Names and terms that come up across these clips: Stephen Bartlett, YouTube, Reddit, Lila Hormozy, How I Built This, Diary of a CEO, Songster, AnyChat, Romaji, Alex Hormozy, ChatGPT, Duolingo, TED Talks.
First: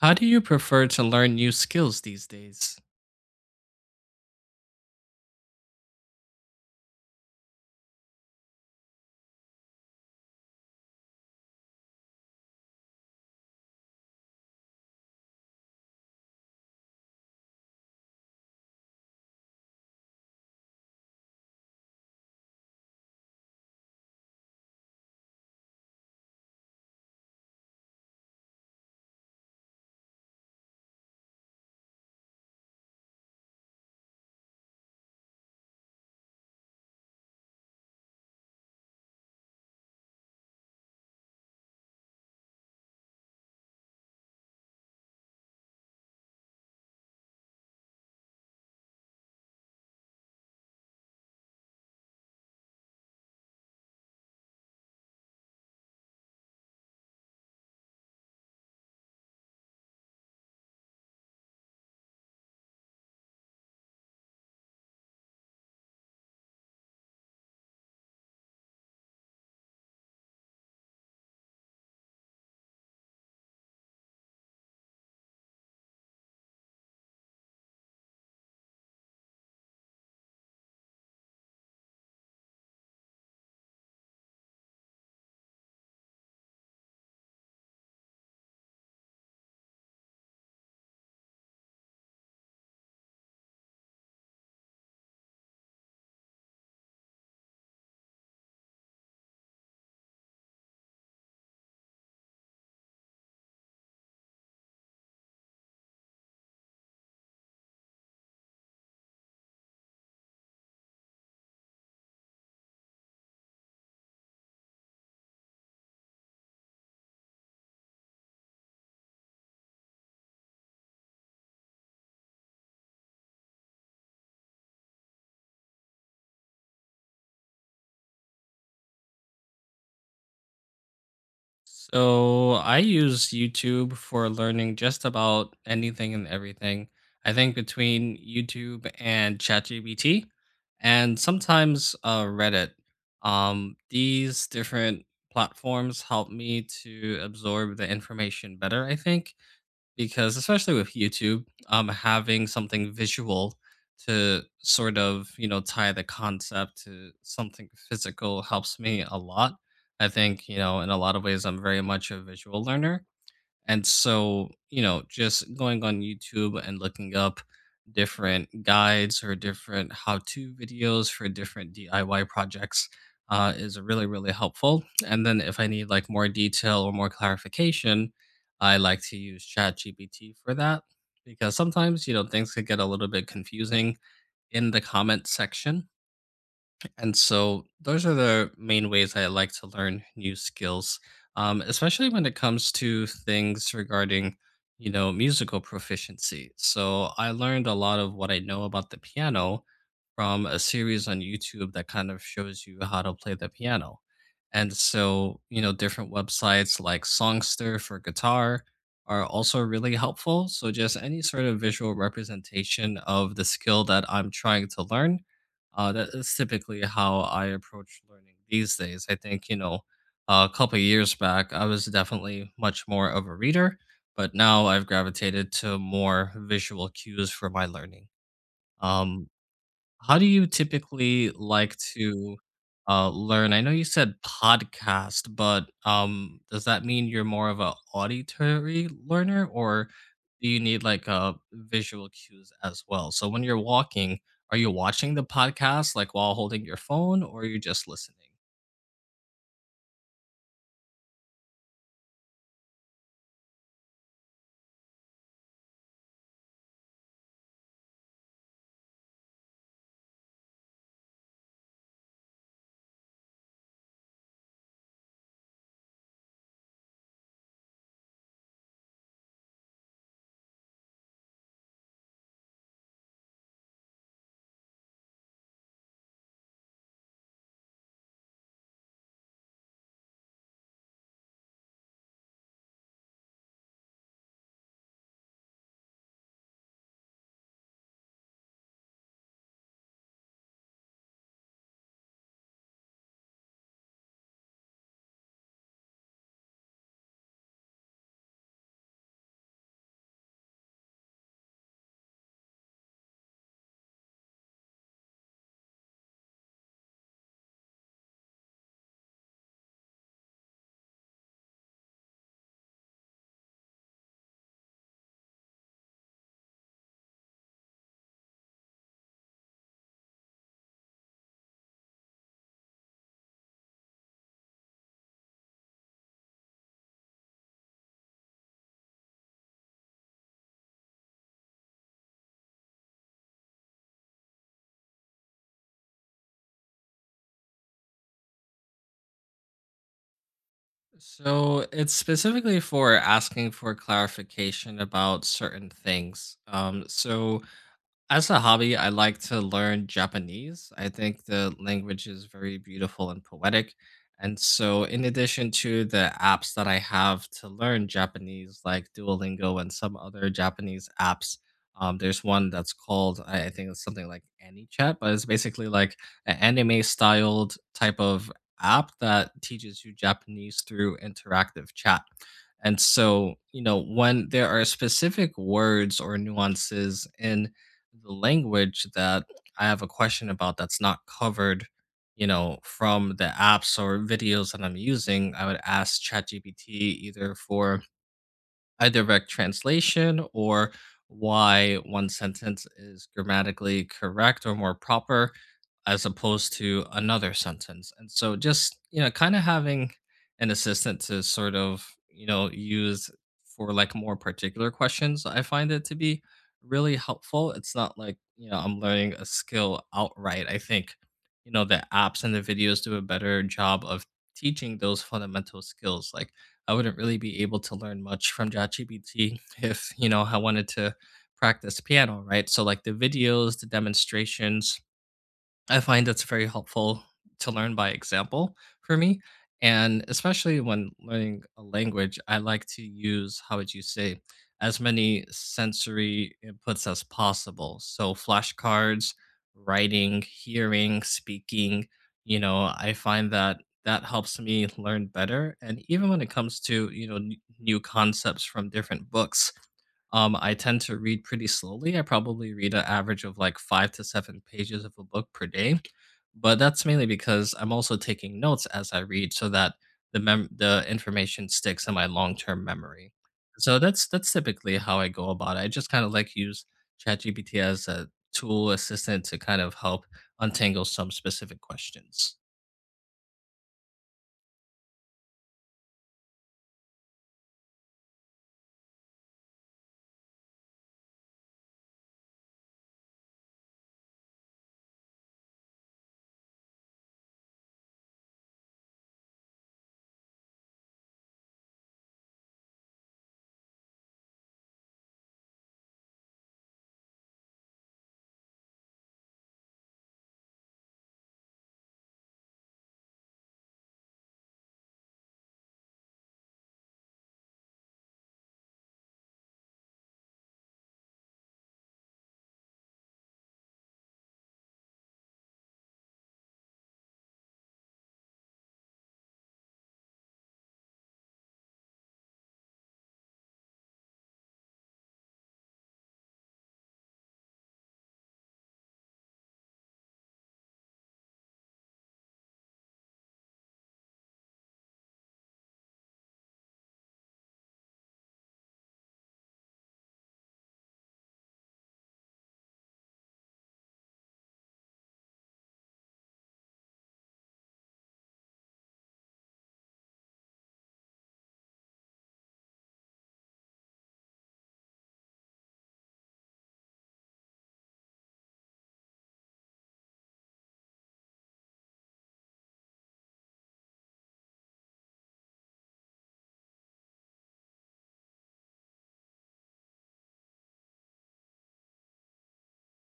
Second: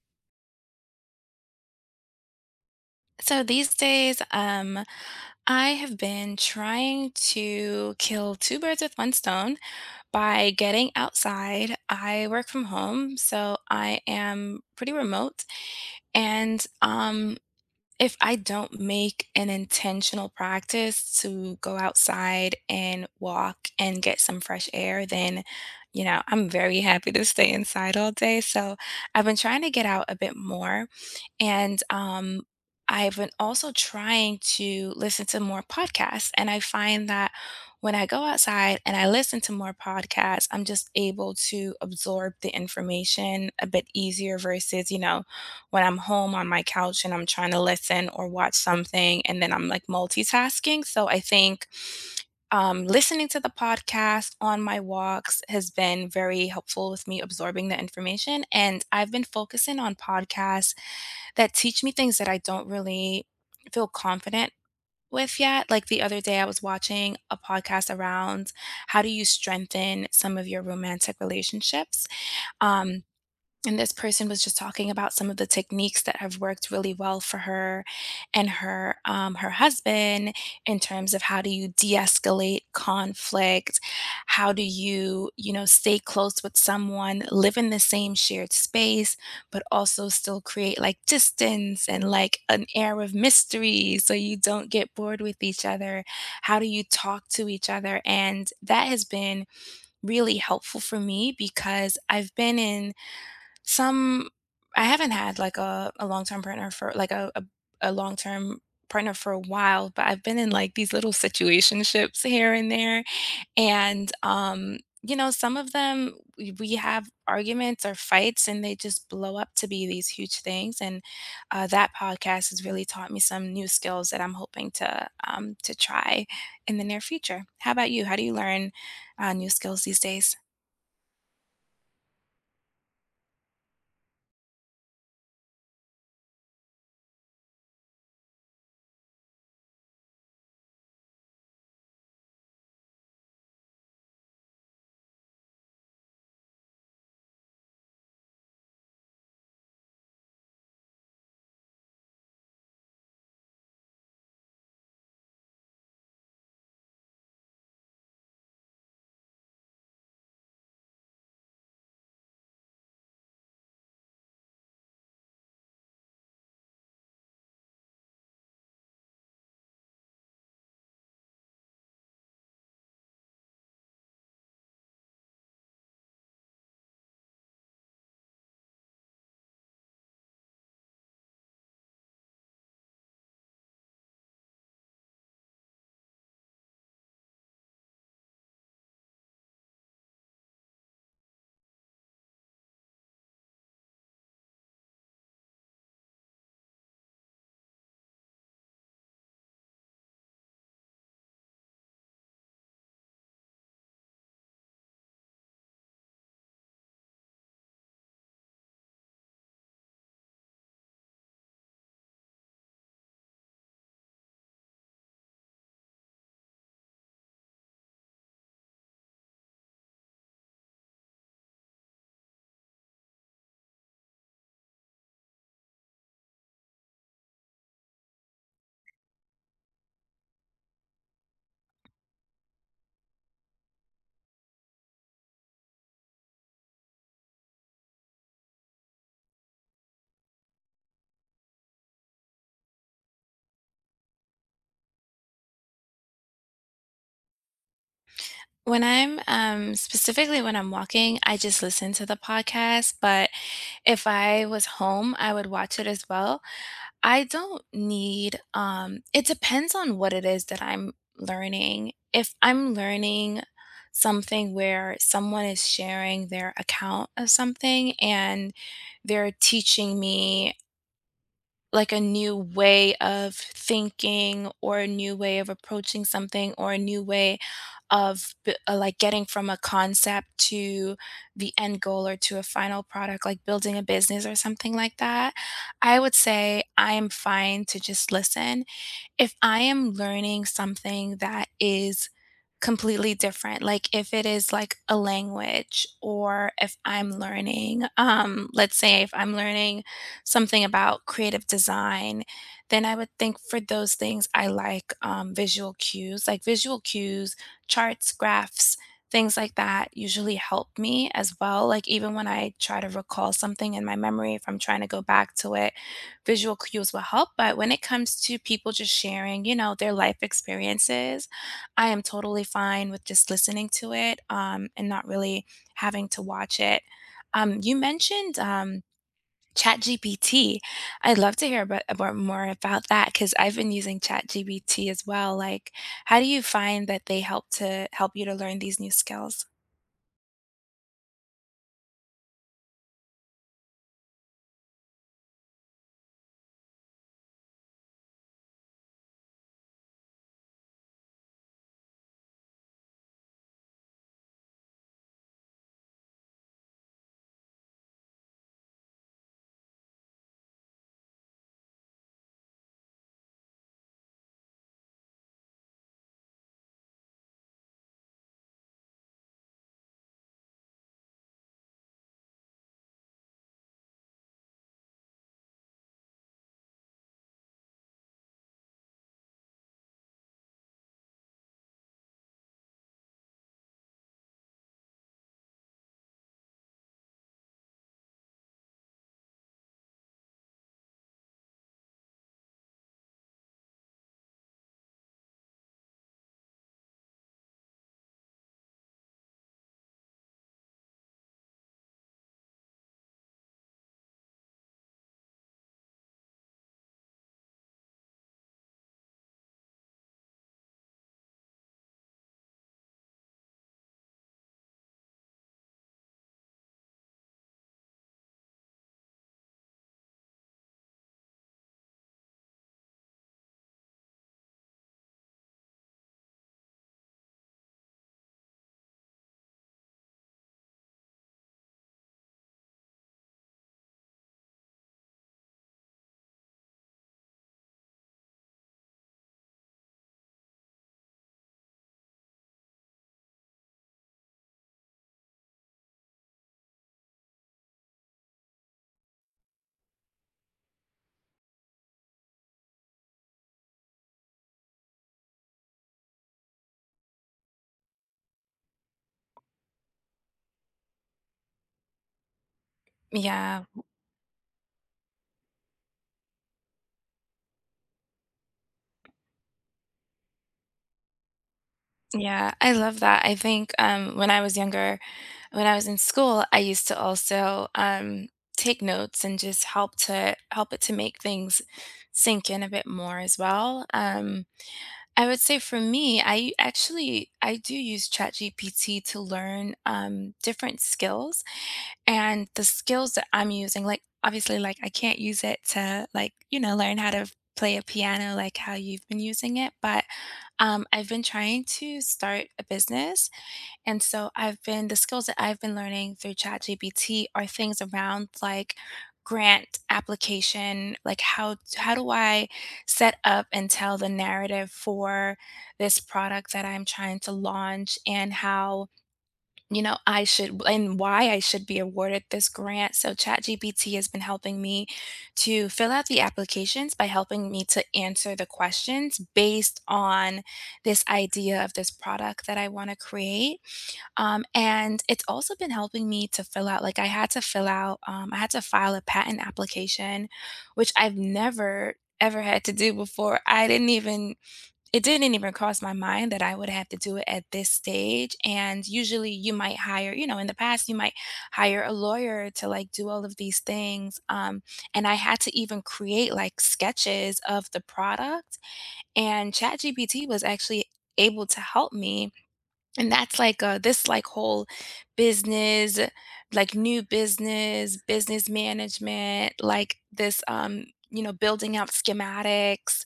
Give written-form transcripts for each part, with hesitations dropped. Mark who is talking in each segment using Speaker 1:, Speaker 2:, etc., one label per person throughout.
Speaker 1: How do you prefer to learn new skills these days?
Speaker 2: So these days, I have been trying to kill two birds with one stone by getting outside. I work from home, so I am pretty remote, and if I don't make an intentional practice to go outside and walk and get some fresh air, then, I'm very happy to stay inside all day. So I've been trying to get out a bit more. And I've been also trying to listen to more podcasts. And I find that when I go outside and I listen to more podcasts, I'm just able to absorb the information a bit easier versus, you know, when I'm home on my couch and I'm trying to listen or watch something, and then I'm like multitasking. So I think listening to the podcast on my walks has been very helpful with me absorbing the information. And I've been focusing on podcasts that teach me things that I don't really feel confident with yet. Like the other day, I was watching a podcast around how do you strengthen some of your romantic relationships. Um, and this person was just talking about some of the techniques that have worked really well for her and her husband in terms of how do you de-escalate conflict, how do you you know stay close with someone, live in the same shared space, but also still create like distance and like an air of mystery so you don't get bored with each other. How do you talk to each other? And that has been really helpful for me because I've been in some. I haven't had like a long-term partner for like a long-term partner for a while, but I've been in like these little situationships here and there and you know, some of them we have arguments or fights and they just blow up to be these huge things, and that podcast has really taught me some new skills that I'm hoping to try in the near future. How about you? How do you learn new skills these days?
Speaker 1: So, I use YouTube for learning just about anything and everything. I think between YouTube and ChatGPT and sometimes Reddit. These different platforms help me to absorb the information better, I think, because especially with YouTube, having something visual to sort of tie the concept to something physical helps me a lot. I think in a lot of ways I'm very much a visual learner, and so, you know, just going on YouTube and looking up different guides or different how to videos for different DIY projects is really, really helpful. And then if I need like more detail or more clarification, I like to use ChatGPT for that because sometimes, you know, things could get a little bit confusing in the comment section. And so those are the main ways I like to learn new skills, especially when it comes to things regarding, you know, musical proficiency. So I learned a lot of what I know about the piano from a series on YouTube that kind of shows you how to play the piano. And so, you know, different websites like Songster for guitar are also really helpful. So just any sort of visual representation of the skill that I'm trying to learn, that is typically how I approach learning these days. I think, you know, a couple of years back, I was definitely much more of a reader, but now I've gravitated to more visual cues for my learning. Um, how do you typically like to learn? I know you said podcast, but does that mean you're more of a auditory learner, or do you need like visual cues as well? So when you're walking, are you watching the podcast like while holding your phone, or are you just listening?
Speaker 2: When I'm, specifically when I'm walking, I just listen to the podcast, but if I was home, I would watch it as well. I don't need, it depends on what it is that I'm learning. If I'm learning something where someone is sharing their account of something and they're teaching me like a new way of thinking or a new way of approaching something or a new way of like getting from a concept to the end goal or to a final product like building a business or something like that I would say I am fine to just listen if I am learning something that is completely different. Like if it is like a language or if I'm learning, let's say if I'm learning something about creative design, then I would think for those things I like visual cues, like visual cues, charts, graphs, things like that usually help me as well. Like even when I try to recall something in my memory, if I'm trying to go back to it, visual cues will help. But when it comes to people just sharing, you know, their life experiences, I am totally fine with just listening to it, and not really having to watch it. You mentioned, ChatGPT. I'd love to hear about more about that because 'cause I've been using ChatGPT as well, like, how do you find that they help to help you to learn these new skills?
Speaker 1: So it's specifically for asking for clarification about certain things. So as a hobby, I like to learn Japanese. I think the language is very beautiful and poetic. And so, in addition to the apps that I have to learn Japanese, like Duolingo and some other Japanese apps, there's one that's called, I think it's something like AnyChat, but it's basically like an anime styled type of app that teaches you Japanese through interactive chat. And so, you know, when there are specific words or nuances in the language that I have a question about that's not covered, you know, from the apps or videos that I'm using, I would ask ChatGPT either for a direct translation or why one sentence is grammatically correct or more proper as opposed to another sentence. And so just, you know, kind of having an assistant to sort of, you know, use for like more particular questions, I find it to be really helpful. It's not like, you know, I'm learning a skill outright. I think, you know, the apps and the videos do a better job of teaching those fundamental skills. Like I wouldn't really be able to learn much from ChatGPT if, you know, I wanted to practice piano, right? So like the videos, the demonstrations, I find that's very helpful to learn by example for me. And especially when learning a language, I like to use, how would you say, as many sensory inputs as possible. So, flashcards, writing, hearing, speaking, you know, I find that helps me learn better. And even when it comes to, you know, new concepts from different books, I tend to read pretty slowly. I probably read an average of like five to seven pages of a book per day, but that's mainly because I'm also taking notes as I read, so that the the information sticks in my long term memory.
Speaker 2: Yeah,
Speaker 1: So that's typically how I go about it. I just kind of like use ChatGPT as a tool assistant to kind of help untangle some specific questions.
Speaker 2: yeah, I love that. I think, when I was younger. When I was in school, I used to also, take notes and just help to help it to make things sink in a bit more as well. I would say for me, I actually I do use ChatGPT to learn, different skills, and the skills that I'm using, like, obviously, like, I can't use it to, like, you know, learn how to play a piano like how you've been using it, but, I've been trying to start a business and so I've been the skills that I've been learning through ChatGPT are things around like grant application, like how do I set up and tell the narrative for this product that I'm trying to launch and how you know I should and why I should be awarded this grant. So ChatGPT has been helping me to fill out the applications by helping me to answer the questions based on this idea of this product that I want to create, and it's also been helping me to fill out, like I had to fill out, I had to file a patent application, which I've never ever had to do before. I didn't even, it didn't even cross my mind that I would have to do it at this stage. And usually you might hire, you know, in the past, you might hire a lawyer to like do all of these things. And I had to even create like sketches of the product. And ChatGPT was actually able to help me, and that's like this like whole business, like new business, business management, like this you know, building out schematics,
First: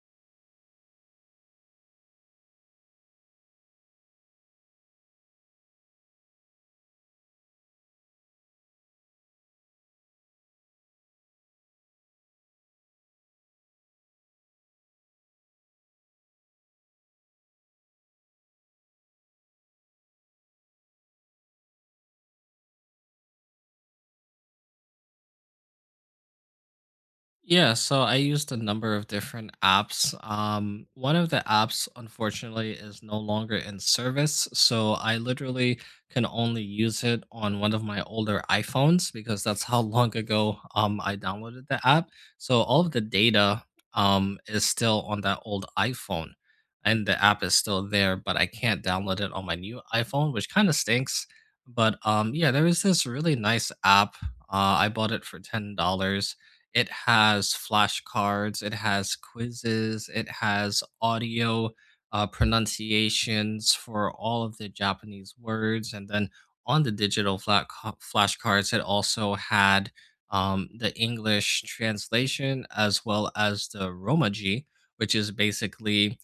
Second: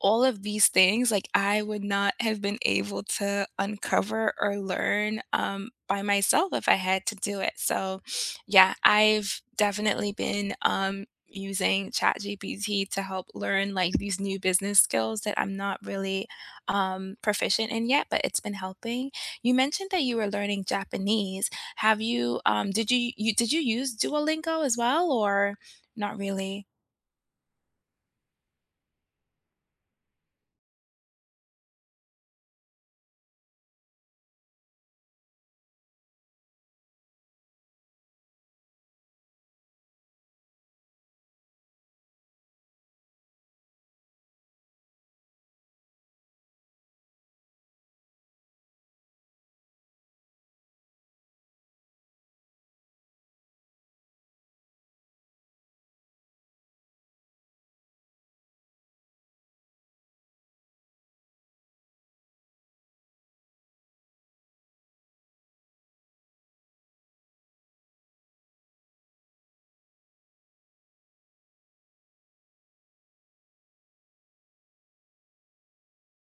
Speaker 2: all of these things, like, I would not have been able to uncover or learn, by myself if I had to do it. So, yeah, I've definitely been, using ChatGPT to help learn, like, these new business skills that I'm not really, proficient in yet, but it's been helping. You mentioned that you were learning Japanese. Have you, did you did you use Duolingo as well, or not really?
Speaker 1: Yeah, so I used a number of different apps. One of the apps, unfortunately, is no longer in service. So I literally can only use it on one of my older iPhones because that's how long ago I downloaded the app. So all of the data is still on that old iPhone and the app is still there, but I can't download it on my new iPhone, which kind of stinks. But yeah, there is this really nice app. I bought it for $10. It has flashcards, it has quizzes, it has audio, pronunciations for all of the Japanese words. And then on the digital flashcards, it also had, the English translation as well as the Romaji, which is basically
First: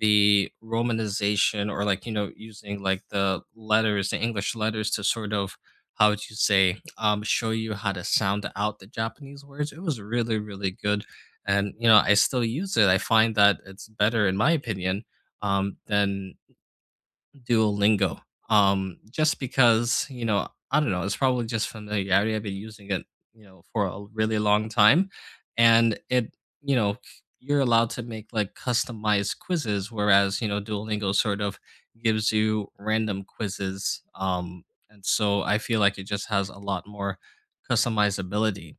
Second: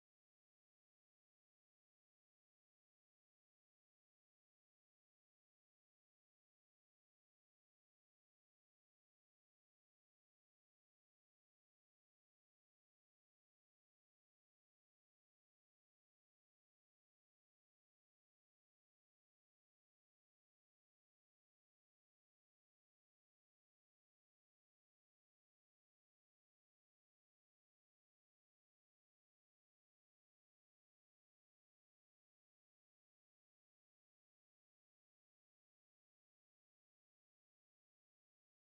Speaker 1: the romanization, or like you know using like the english letters to sort of, how would you say, show you how to sound out the Japanese words. It was really, really good. And, you know, I still use it. I find that it's better, in my opinion, than Duolingo. Just because, you know, I don't know, it's probably just familiarity. I've been using it, you know, for a really long time. And it, you're allowed to make like customized quizzes, whereas, you know, Duolingo sort of gives you random quizzes. And so I feel like it just has a lot more customizability.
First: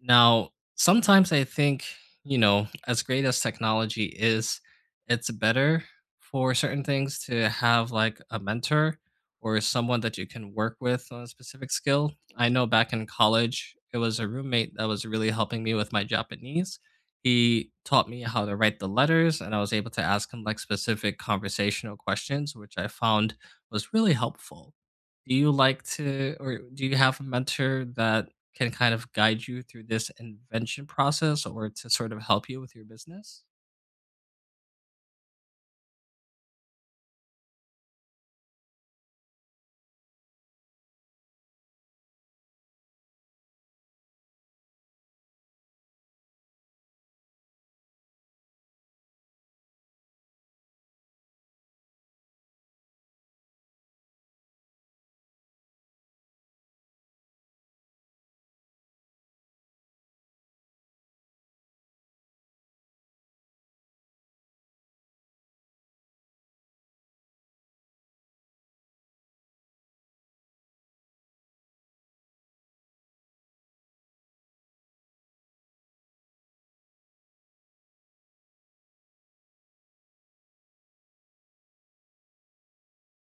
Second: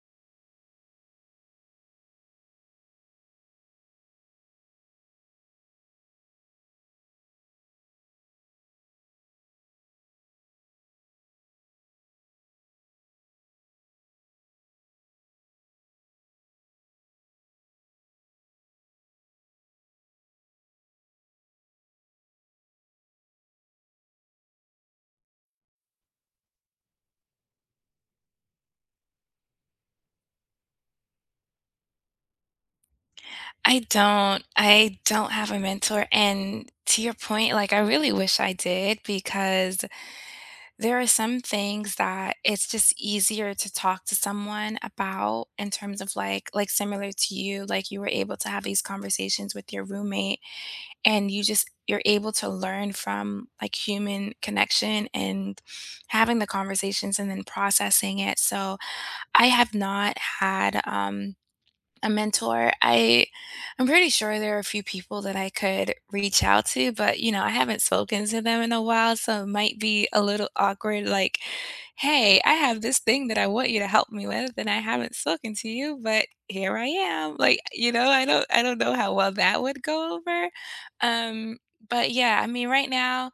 Speaker 1: Now, sometimes I think, you know, as great as technology is, it's better for certain things to have like a mentor or someone that you can work with on a specific skill. I know back in college, it was a roommate that was really helping me with my Japanese. He taught me how to write the letters, and I was able to ask him like specific conversational questions, which I found was really helpful. Do you like to, or do you have a mentor that can kind of guide you through this invention process or to sort of help you with your business?
Speaker 2: I don't. I don't have a mentor, and to your point, like, I really wish I did because there are some things that it's just easier to talk to someone about in terms of like similar to you, like you were able to have these conversations with your roommate and you're able to learn from like human connection and having the conversations and then processing it. So I have not had a mentor. I'm pretty sure there are a few people that I could reach out to, but you know, I haven't spoken to them in a while, so it might be a little awkward, like, "Hey, I have this thing that I want you to help me with and I haven't spoken to you, but here I am." Like, you know, I don't know how well that would go over. Um, but yeah, I mean, right now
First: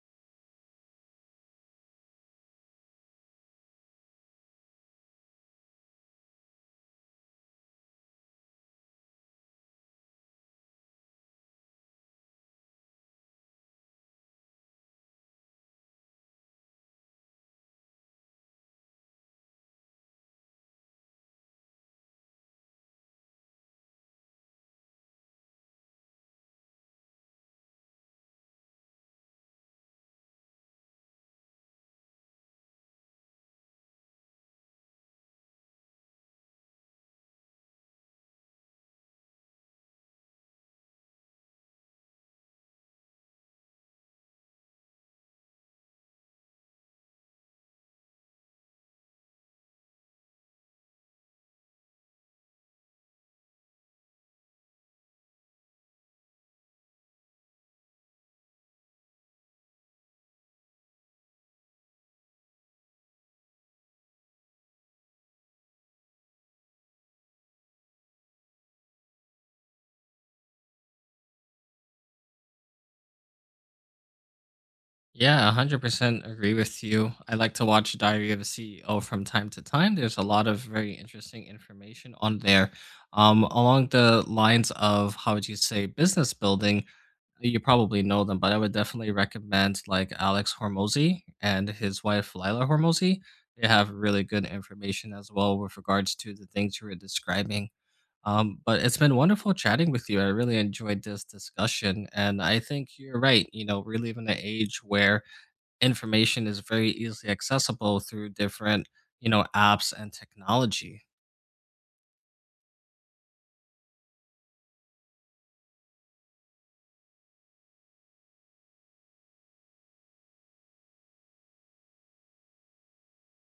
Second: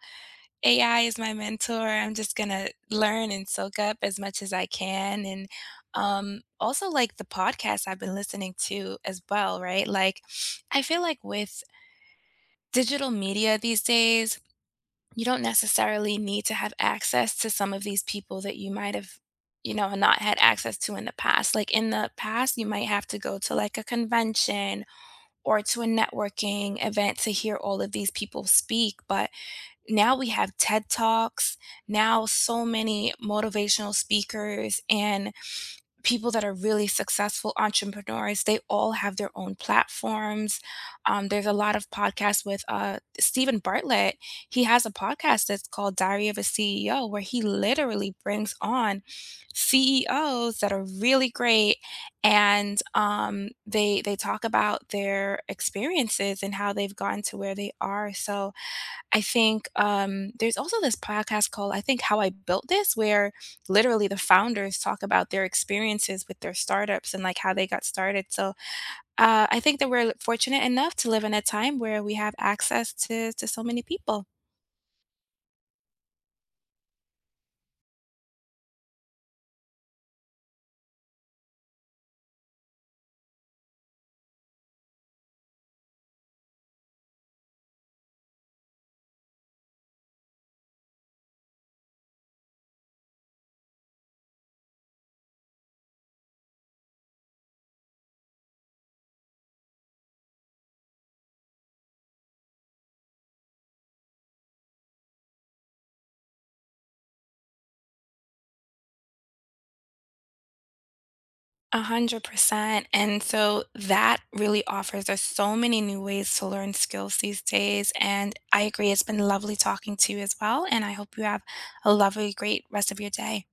Speaker 2: AI is my mentor. I'm just gonna learn and soak up as much as I can. And also, like the podcasts I've been listening to as well, right? Like, I feel like with digital media these days, you don't necessarily need to have access to some of these people that you might have, you know, not had access to in the past. Like, in the past, you might have to go to like a convention or to a networking event to hear all of these people speak. But now we have TED Talks, now so many motivational speakers and people that are really successful entrepreneurs, they all have their own platforms. There's a lot of podcasts with Stephen Bartlett. He has a podcast that's called Diary of a CEO, where he literally brings on CEOs that are really great, and they talk about their experiences and how they've gotten to where they are. So I think, there's also this podcast called, I think, How I Built This, where literally the founders talk about their experiences with their startups and, like, how they got started, so, I think that we're fortunate enough to live in a time where we have access to so many people.
Speaker 1: Yeah, 100% agree with you. I like to watch Diary of a CEO from time to time. There's a lot of very interesting information on there. Along the lines of, how would you say, business building, you probably know them, but I would definitely recommend like Alex Hormozy and his wife, Lila Hormozy. They have really good information as well with regards to the things you were describing. But it's been wonderful chatting with you. I really enjoyed this discussion. And I think you're right. You know, we live in an age where information is very easily accessible through different, you know, apps and technology.
Speaker 2: 100%, and so that really offers us so many new ways to learn skills these days, and I agree, it's been lovely talking to you as well, and I hope you have a lovely, great rest of your day.